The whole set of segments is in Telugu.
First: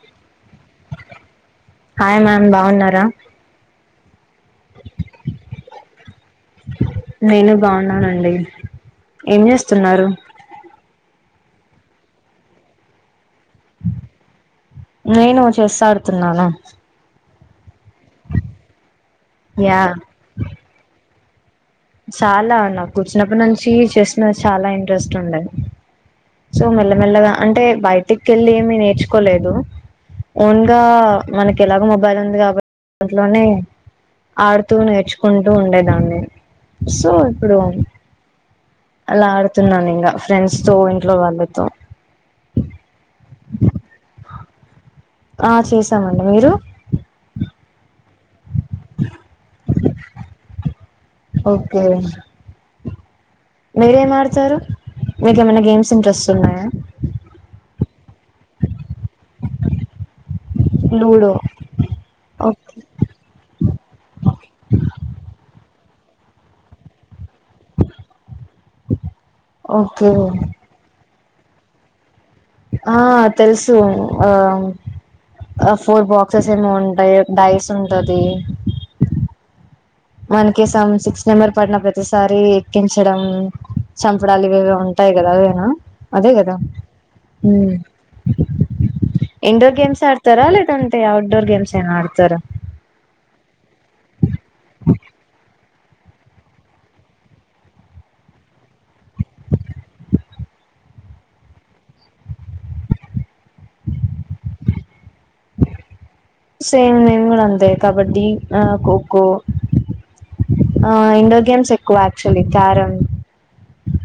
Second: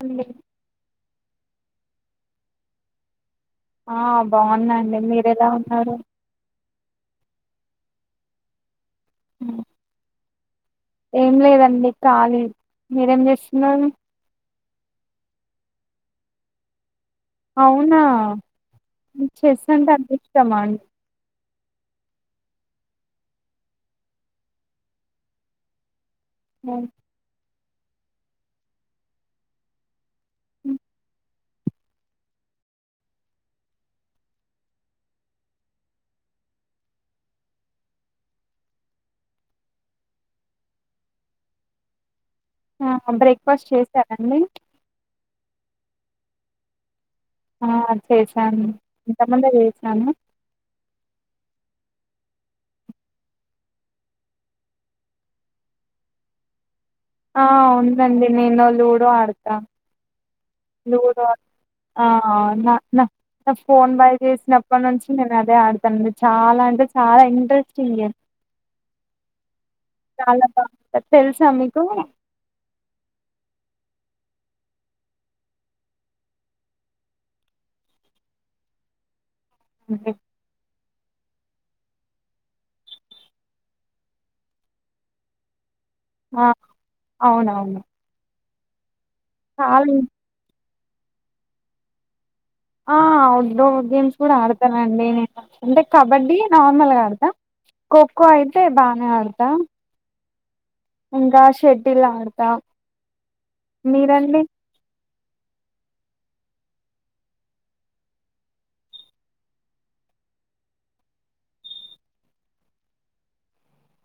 హాలో హాయ్ మ్యామ్ బాగున్నారా ఆ బాగున్నా అండి మీరెలా ఉన్నారు నేను బాగున్నానండి ఏం చేస్తున్నారు ఏం లేదండి కాలి మీరేం చేస్తున్నారు నేను చెస్ ఆడుతున్నాను అవునా చెస్ యా అంటే అంత ఇష్టమా అం చాలా నాకు చిన్నప్పటినుంచి నుంచి చెస్ మీద చాలా ఇంట్రెస్ట్ ఉండే సో మెల్లమెల్లగా అంటే బయటికేళ్ళి ఏమి నేర్చుకోలేదు ఓన్గా మనకి ఎలాగో మొబైల్ ఉంది కాబట్ ఇంట్లోనే ఆడుతూ నేర్చుకుంటూ ఉండేదాన్ని సో ఇప్పుడు అలా ఆడుతున్నాను ఇంగా ఫ్రెండ్స్ తో ఇంట్లో వాళ్ళతో ఆహా బ్రేక్ఫాస్ట్ చేశారా అండి ఆ చేసామండి మీరు ఆ చేసాను ఇంతముందే చేసాను ఓకే మీరేం ఆడతారు మీకు ఏమైనా గేమ్స్ ఇంట్రెస్ట్ ఉన్నాయా నండి నేను లూడో ఆడతా లుడో లూడో ఆ ఆ నా ఓకే నా ఫోన్ వై చేసినప్పటి నుంచి నేను అదే ఆడతానండి చాలా అంటే చాలా ఇం ఇంట్రెస్టింగ్ గేమ్ ఓకే చాల బాగుంటది తెలుసా మీకు ఆ తెలుసు ఆ ఆ ఫోర్ బాక్సెస్ ఏమో ఉంటాయి డైస్ ఉంటది మనకి సం సిక్స్ నెంబర్ పడిన ప్రతిసారి ఎక్కించడం చంపడాలు ఇవి ఏవో ఉంటాయి కదా అవ్వెనా అదే ఆ! కదా ఉమ్ అవునవును ఇండోర్ చాలా గేమ్సే ఆడతారా లేదంటే ఔట్డోర్ గేమ్స్ ఏనా ఆడతారా ఆ అవుట్డోర్ గేమ్స్ కూడా ఆడతానండి నేను అంటే కబడ్డీ నార్మల్గా ఆడతా ఖోఖో అయితే బానే ఆడతా ఇంకా షటిల్ ఆడతా మీరండి సేమ్ నేన్ కూడా అంతే కబడ్డీ ఆ ఖోఖో ఆ ఇండోర్ గేమ్స్ ఎక్కువ యాక్చుఅల్లీ క్యారం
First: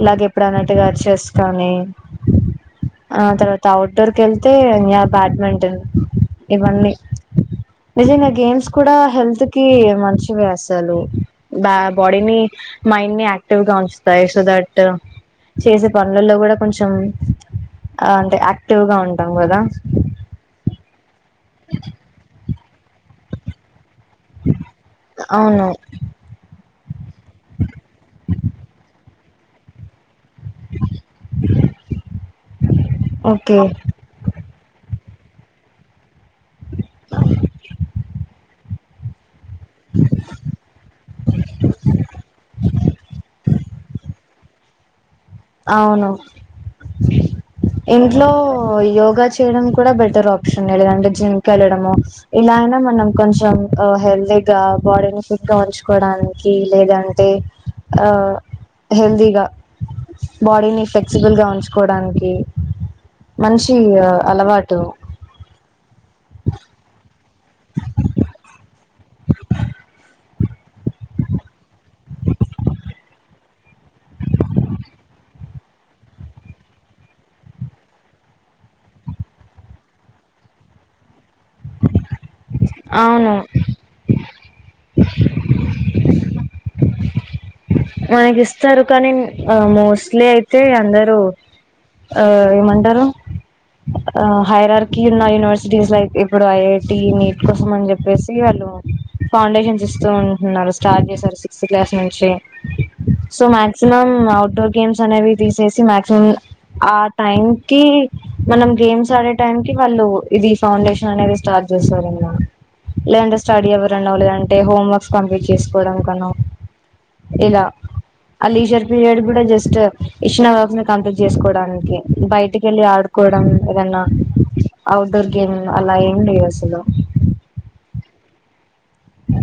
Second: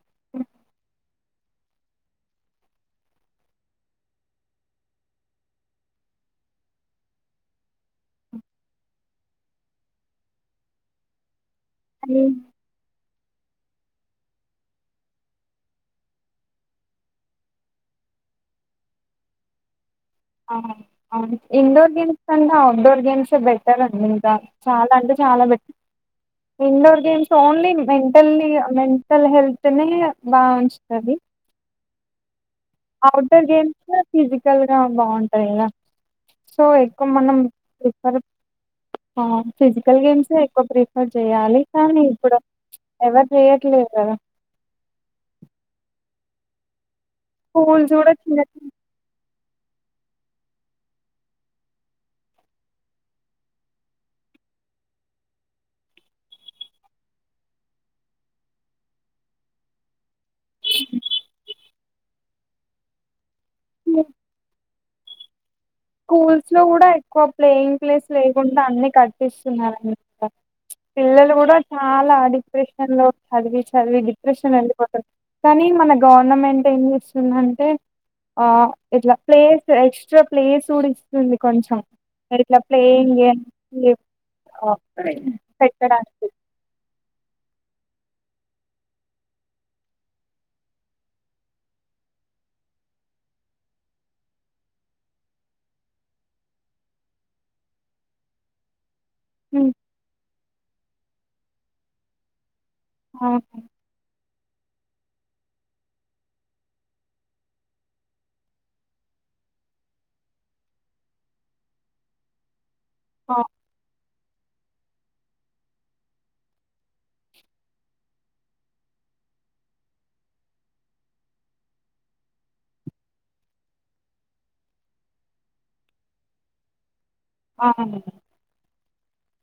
ఇలాగ ఇప్పుడు అన్నట్టుగా చెస్ కానీ ఆ తర్వాత ఔట్డోర్ కెళ్తే యా బ్యాడ్మింటన్ ఇవన్నీ నిజంగా గేమ్స్ కూడా హెల్త్ కి మంచివే అసలు బ్య బాడీ నీ మైండ్ ని అక్టివ్ గా ఉంచుతాయి సో దట్ ట్ చేసే పనులల్లో కూడా కొంచం అంటే యాక్టివ్ గా ఉంటాం కదా ఆ అవును ఇండోర్ గేమ్స్ అంద ఔట్ డోర్ గేమ్సే బెటర్ అం కుంటా చాలా అంటే చాలా అవును బెట్ indoor games only mentally mental హెల్త్ని బా ఉంచుతది ఔట్డోర్ ఓకే గేమ్స్ ఫిజికల్ గా బాగుంటాయి కద సో ఎక్కువ మనం ప్రిఫర్ ఆ ఫిజికల్ గేమ్సే ఎక్కువ ప్రిఫర్ చెయాలి కానీ ఇప్పుడు ఎవరు చెయట్లేదు కదా అవును స్కూల్స్ కూడా ఇంట్లో చిన్న చిన్న యోగా చే ఇండోర్ కూడా బెటర్ ఆప్షన్ ఏ అండి జిం వెళ్ళడము ఇలా అయిన మనం కొంచెం ఆ హెల్తీ గా బాడీని ఫిట్ గా ఉంచుకోవడానికి లేదంటే ఆ హెల్దీగా బాడీని ఫ్లెక్సిబుల్ గా ఉంచుకోవడానికి మంచి అలవాటు స్కూల్స్ లో కూడా ఎక్కువ ప్లేన్ ప్లేస్ లేకుండా అన్ని కట్పిస్తున్నారండి అక్కడ పిల్లలు కూడా చాలా డిప్రెషన్ లో చదివి చదివి డిప్రెషన్ వేళ్ళీపోతారు కానీ మన గవర్నమెంట్ ఏం చేస్తుందంటే ఆ ఇట్ల ప్లేస్ ఎక్స్ట్రా ప్లేస్ చూడిస్తుంది కొంచెం [inaudible] అవును మనకి ఇస్తారు కానీ ఆ మోస్ట్లీ అయితే అందరూ ఆ ఏమంటారు ఆ హైరార్కి ఉన్న యూనివర్సిటీస్ లైక్ ఇప్పుడు ఐఐటి నీట్ కోసం అని చెప్పేసి ఉమ్, ఫౌండేషన్స్ ఇస్తూ ఉంటున్నారు స్టార్ట్ చేశారు సిక్స్త్ క్లాస్ నుంచి సో అవును మాక్సిమం అఔట్డోర్ గేమ్స్ అనేవి తీసేసి మాక్సిమం ఆ టైం కి మనం గేమ్స్ ఆడే టైం కి వాళ్ళు ఇది ఫౌండేషన్ అనేది స్టార్ట్ చేశారు అంట మా ఆ, లేదంటే స్టడీ ఎవరన్నా లేదంటే హోమ్ వర్క్స్ కంప్లీట్ చేసుకోవడం కనో ఇలా ఆ లీజర్ పీరియడ్ కూడా జస్ట్ ఇచ్చిన వర్క్ కంప్లీట్ చేసుకోవడానికి బయటికి వెళ్ళి ఆడు కోవడనీకి ఏదన్నా అఔట్డోర్ గేమ్ అలా ఏమ్ లేదు అసలు అవును అ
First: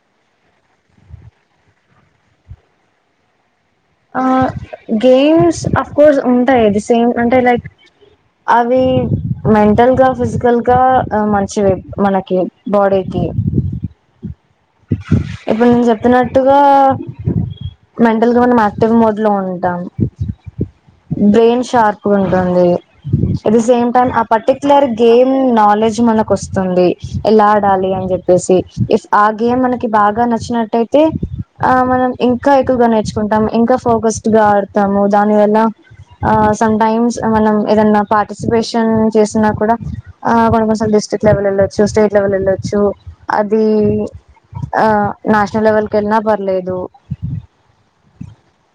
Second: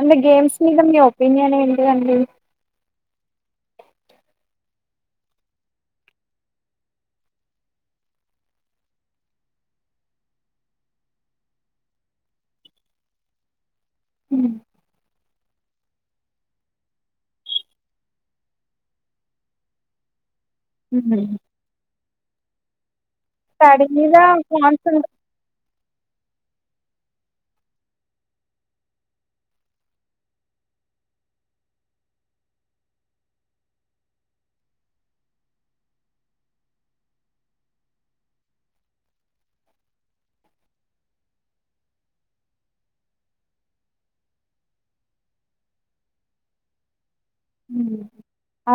అంటే గేమ్స్ మీద మీ ఒపీనియన్ ఏంటిదండి ఆ గేమ్స్ ఆఫ్ కోర్స్ ఉంటాయి అది సేమ్ అంటే లైక్ అవి మెంటల్ గా ఫిజికల్ గా మంచివి మనకి బాడీకి గ ఉమ్, ఇప్పుడు నేను చెప్పినట్టుగా మెంటల్గా మనం యాక్టివ్ మోడ్ లో ఉంటాం ఉమ్. బ్రెయిన్ షార్ప్ ఉంటుంది at the study same time మీద ఆ పర్టిక్యులర్ కాన్సంట్ గేమ్ నాలెడ్జ్ మనకు వస్తుంది స్తుంది ఎలా ఆడాలి అని చెప్పేసి ఇఫ్ ఆ గేమ్ మనకి బాగా నచ్చినట్టయితే ఆ మనం ఇంకా ఎక్కువగా నేర్చుకుంటాం ఇంకా ఫోకస్డ్ గా ఆడతాము దాని వల్ల ఆ సమ్ టైమ్స్ మనం ఏదన్నా పార్టిసిపేషన్ చేసిన కూడా ఆ కొన్నీ డిస్ట్రిక్ట్ లెవల్ వెలొచ్చు స్టేట్ లెవెల్ వెళ్లొచ్చు అది ఆ నేషనల్ లెవెల్కి వెళ్లినా పర్లేదు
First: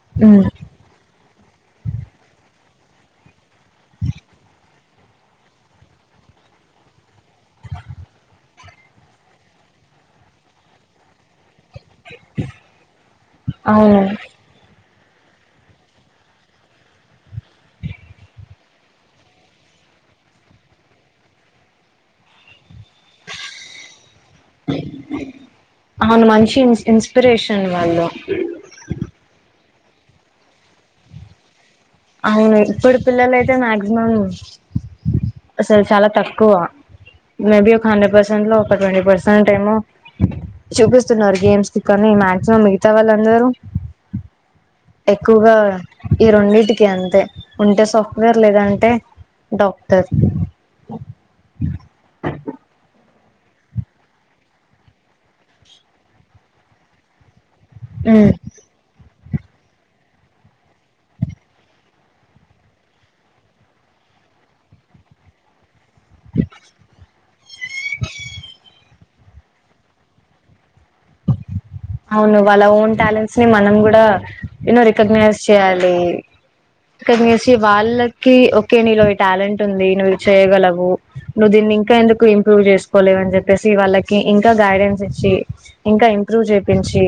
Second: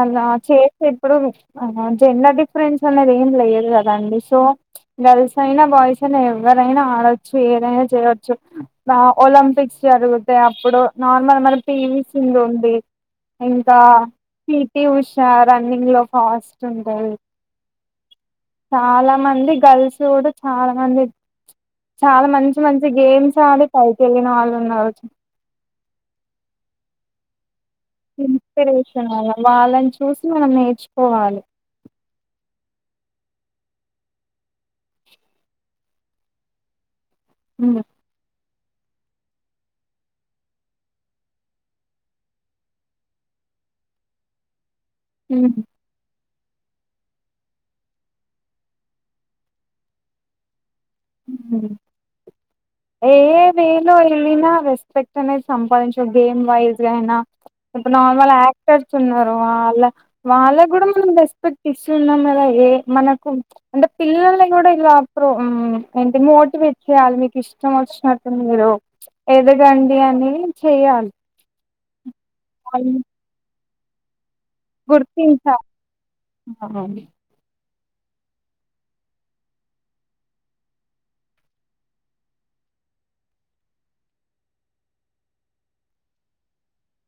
అలా చేసే ఇప్పుడు జెండర్ డిఫరెన్స్ అనేది ఏం లేదు కద అండి సో గర్ల్స్ అయినా బాయ్స్ అయినా ఎవరైనా ఆడొచ్చు ఏదైనా చేయొచ్చు ఒలింపిక్ పిక్స్ జరుగుతాయి అప్పుడు నార్మల్ మన పి వి సింధూ ఉంది ఇంకా అవును పి టి ఉషా రన్నింగ్ లో ఫాస్ట్ ఉంది చాలా మంది గర్ల్స్ కూడా చాలా మంది చాలా మంచి మంచి గేమ్స్ ఆడి పైకి ఎదిగిన వాళ్ళు ఉన్నారు అవును మంచి ఇన్స్ ఇన్స్పిరేషన్ వాళ్ళు ఇన్స్పిరేషన్ వాళ్ళని చూసి మనం నేర్చుకోవాలి అవును ఇప్పుడు పిల్లలు అయితే మాక్సిమం అసలు చాలా తక్కువ మేబీ ఒక హండ్రెడ్ పర్సెంట్ లో ట్వంటీ పర్సెంట్ టేమో చూపిస్తున్నారు గేమ్స్ కి కాని మాక్సిమం మిగతా వాళ్ళందరూ ఎక్కువగా ఈ రెండింటికి అంతే ఉంటే సాఫ్ట్వేర్ లేదంటే డాక్టర్ ఏ వేలో వెళ్ళిన రెస్పెక్ట్ అనేది సంపాదించడం గేమ్ వైజ్ గా అయినా ఇప్పుడు నార్మల్ యాక్టర్స్ ఉన్నారు వా వాళ్ళ కూడా మన రెస్పెక్ట్ ఇస్తుంనం కద ఏ మన అంటే పిల్ పిల్లల్ని కూడా ఎలా మోటివేట్ చేయాలి మీకు ఇష్టం వచ్చినాటూ మీరు ఎదగండి అని చెయ్యాలి అవును వాళ్ళ ఓన్ టాలెంట్స్ ని మనం కూడా రికాగ్రైన్స్ గుర్తించాలి చేయాలి చేసే వాళ్ళకి ఓకే నీలో ఈ టాలెంట్ ఉంది నువ్వు చేయగలవు నువ్వు దీన్ని ఇంకా ఎందుకు ఇంప్రూవ్ చేసుకోలేదు అని చెప్పేసి వాళ్ళకి ఇంకా గైడెన్స్ ఇచ్చి ఇంకా ఇంప్రూవ్ పించి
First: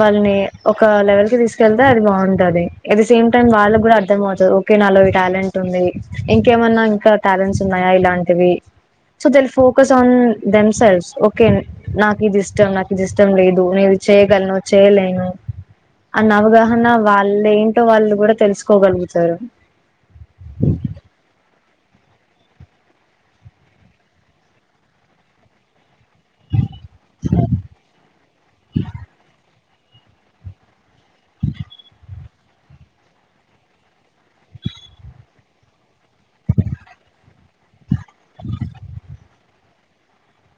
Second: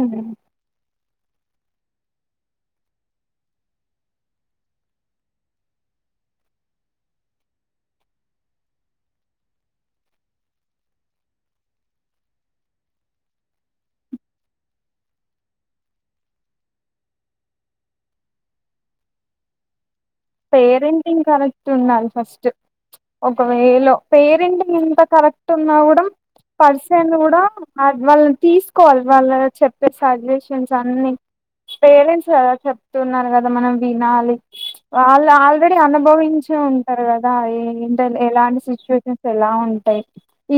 వాళ్ళని ఒక లెవెల్ కి తీసుకెళ్తే అది బాగుంటది అట్ ద సేమ్ టైమ్ వాళ్ళకి కూడా అర్థమవుతుది ఓకే నా లో ఈ టాలెంట్ ఉంది ఇంకేమన్నా ఇంకా టాలెంట్స్ ఉన్నాయా ఇలాంటివి so దల్ focus on them self okay నాకు ఇది ఇష్టం నా ది ఇష్టం లేదు నేనుది చేయగలను చేయలేను అన్న అవగాహన వాళ్ళు ఏంటో వాళ్ళు కూడా తెలుసుకోగలుగుతారు పేరెంటింగ్ కర ఉండాలి ఫస్ట్ ఒకవేలో పేరింటి ఎంత కరెక్ట్ ఉన్నా కూడా పర్సన్ కూడా వాళ్ళని తీసుకోవాలి వాళ్ళ చెప్ సజెషన్స్ అన్ని పేరెంట్స్ కదా చెప్తున్నారు కదా మనం వినాలి వాళ్ళు ఆల్రెడీ అనుభవించి ఉంటారు కదా అ ఎలాంటి సిచ్యుయేషన్స్ ఎలా ఉంటాయి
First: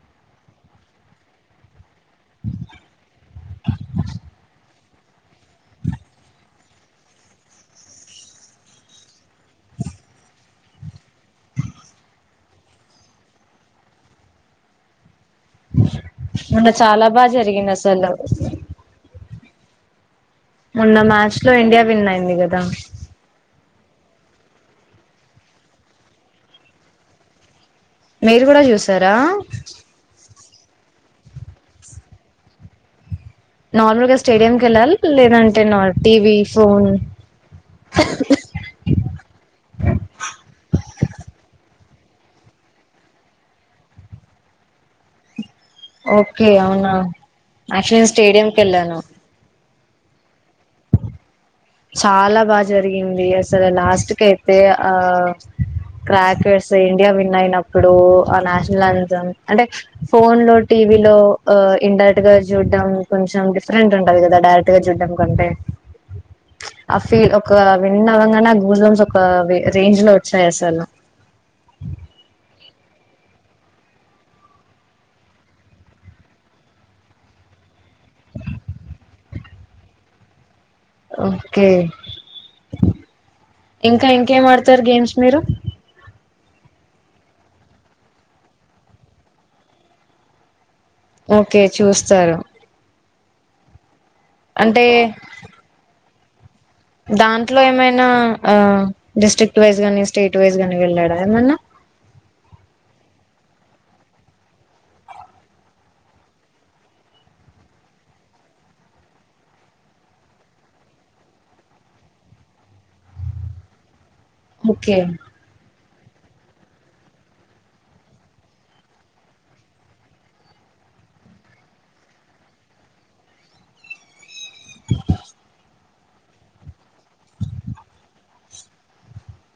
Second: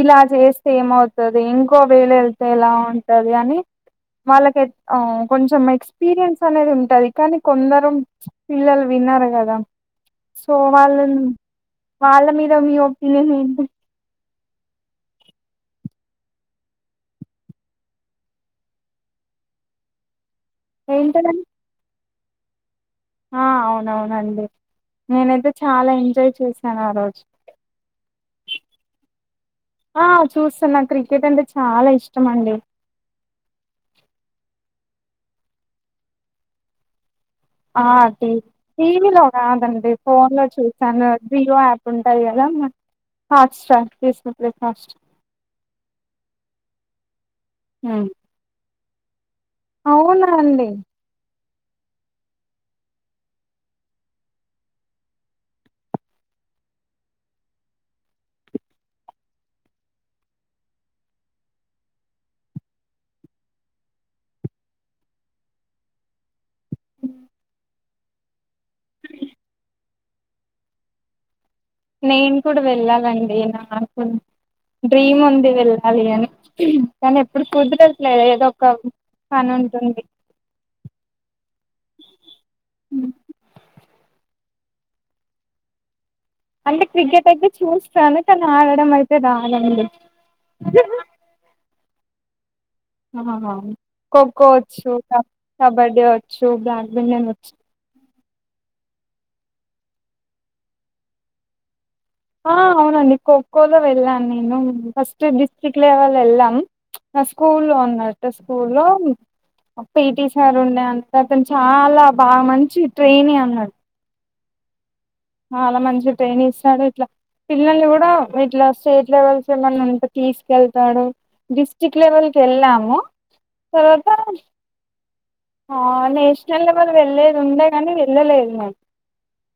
ఇలా చేస్తే ఏమవుతుది ఇంకో వే లో వెళ్తే ఎలా ఉంటది అని వాళ్ళకి కొంచెం ఎక్స్పీరియన్స్ అనేది ఉంటది కానీ కొందరు పిల్లలు వినరు కదా సో వాళ్ళ వాళ్ళ మీద మీ ఒపీనియన్ ఏంటి మొన్న చాలా బాగా జరిగింది అసలు మున్న మ్యాచ్ ఏంటిదండి లో ఇండియా విన్ అయింది కదా ఆ అవునవునండి నేనైతే చాలా ఎంజాయ్ చేశాను ఆ రోజు మీరు కూడా చూసారా చూస్తాను నా క్రికెట్ అంటే చాలా ఇష్టం అండి నార్మల్గా స్టేడియంకి వెళ్ళాలి లేదంటే టీవీ ఫోన్ ఆ టీ టీవీ లో రాదండి ఫోన్ లో చూసాను జియో యాప్ ఉంటాయి కదా హాట్స్టార్ డిస్నీ హోస్ట్స్టర్ ఓకే అవునా అక్టుఅల్లీ స్టేడియమ్ క వెళ్ళాను అవునా అండి చాలా బాగా జరిగింది అసలు లాస్ట్ క అయితే ఆ క్రాకర్స్ ఇండియా విన్ అయినప్పుడు ఆ నేషనల్ అంతం అంటే ఫోన్ లోటి టీవీలో ఇన్డైరెక్ట్ గా చూడ్డం కొంచెం డిఫరెంట్ ఉంటది కదా డైరెక్ట్ గా చూడ్డం కంటే ఆ ఫీ ఒక విన్ అవంగానే గ్యాస్బమ్స్ ఒక రేంజ్ లో వచ్చాయి అసలు నేను కూడా వెళ్ళాలండి నాకు డ్రీమ్ ఉంది వెళ్ళాలి అని కానీ ఎప్పుడు కుదరట్లేదు ఏదో ఒక పనుంటుంది కే ఇంకా ఇంకేమా ఆడతారు గేమ్స్ మీరు అంటే క్రికెట్ అయితే చూస్తాను కానీ ఆడడం అయితే రాదండి ఓకే చూస్తారు ఆ ఖోఖో అంటే వచ్చు కబడ్డీ వచ్చు బ్లాక్ బెండన్ వచ్చు దాంట్లో ఏమైనా ఆ డిస్ట్రిక్ట్ వైజ్ గాని స్టేట్ వైజ్ గాని వెళ్ళాడా ఏమన్నా ఆ అవునండి ఖోఖోలో వెళ్ళాను నేను ఫస్ట్ డిస్ట్రిక్ట్ లెవెల్ వెళ్ళాం స్కూ లో ఉన్నట్టు స్కూ లో పిటి సార్ ఉండే అంత అతను చాలా బాగా మంచి ట్రైన్ అన్నాట్టు ఓకే చాలా మంచి ట్రైన్ ఇస్తాడు ఇట్లా పిల్లల్ని కూడా ఇట్లా స్టేట్ లెవెల్స్ ఏమన్నాంట తీసుకెళ్తాడు డిస్ట్రిక్ట్ లెవెల్ క వెళ్ళాము తర్వాత నేషనల్ లెవెల్ వెళ్ళలేది ఉండే కానీ వెళ్ళలేదు మేము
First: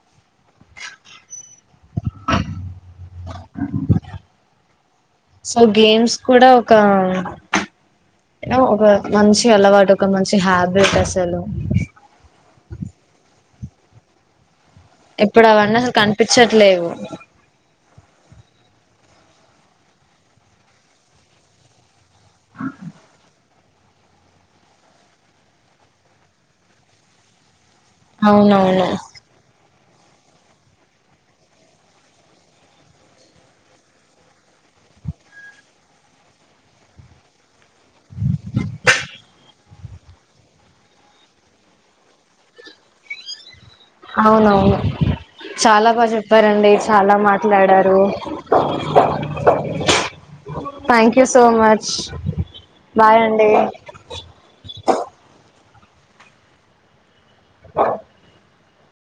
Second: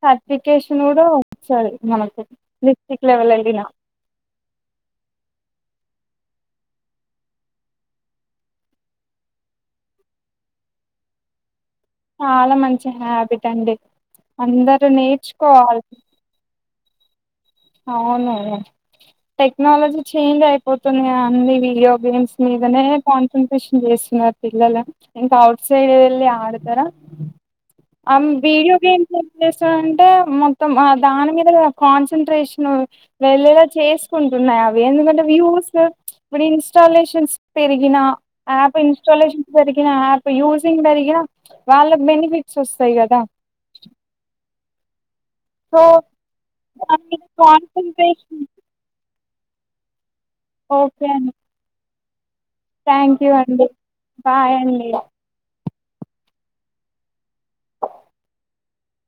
సర్టిఫికేషన్ కూడా సరే మనకు డిస్ట్రిక్ట్ లెవెల్ వెళ్లిన సో గేమ్స్ కూడా ఒక ఒక మంచి అలవాటు ఒక మంచి హ్యాబిట్ అసలు చాలా మంచి హ్యాబిట్ అండి అందరు ఇప్పుడు అవన్నీ నేర్చుకోవాలి అసలు కనిపించట్లేవు అవునును టెక్నాలజీ చేంజ్ అయిపోతున్నా అన్ని వీడియో గేమ్స్ మీదనే కాన్సెంట్రేట్ షన్ చేస్తున్నారు పిల్లలు ఇంకా అఔట్ సైడ్ వెళ్ళి ఆడతారా వీడియో అవునవును గేమ్స్ ఏం చేస్తాడంటే మొత్తం దాని మీద కాన్సన్ట్రేషన్ వెళ్ళేలా చేసుకుంటున్నాయి అవి ఎందుకంటే వ్యూస్ ఇప్పుడు ఇన్స్టాలేషన్స్ పెరిగిన యాప్ ఇన్స్టాలేషన్ పెరిగిన యాప్ యూజింగ్ వాళ్ళ బెనిఫిట్ వస్తాయి కదా అవునవును సో చాలా బాగా చెప్పారండి దాని చాలా మీద మాట్లాడారు కాన్సన్ట్రేషన్ ఓకే థ్యాంక్ యూ అండి సో మచ్ థ్యాంక్ యూ అండి బాయ్ అండి ఆ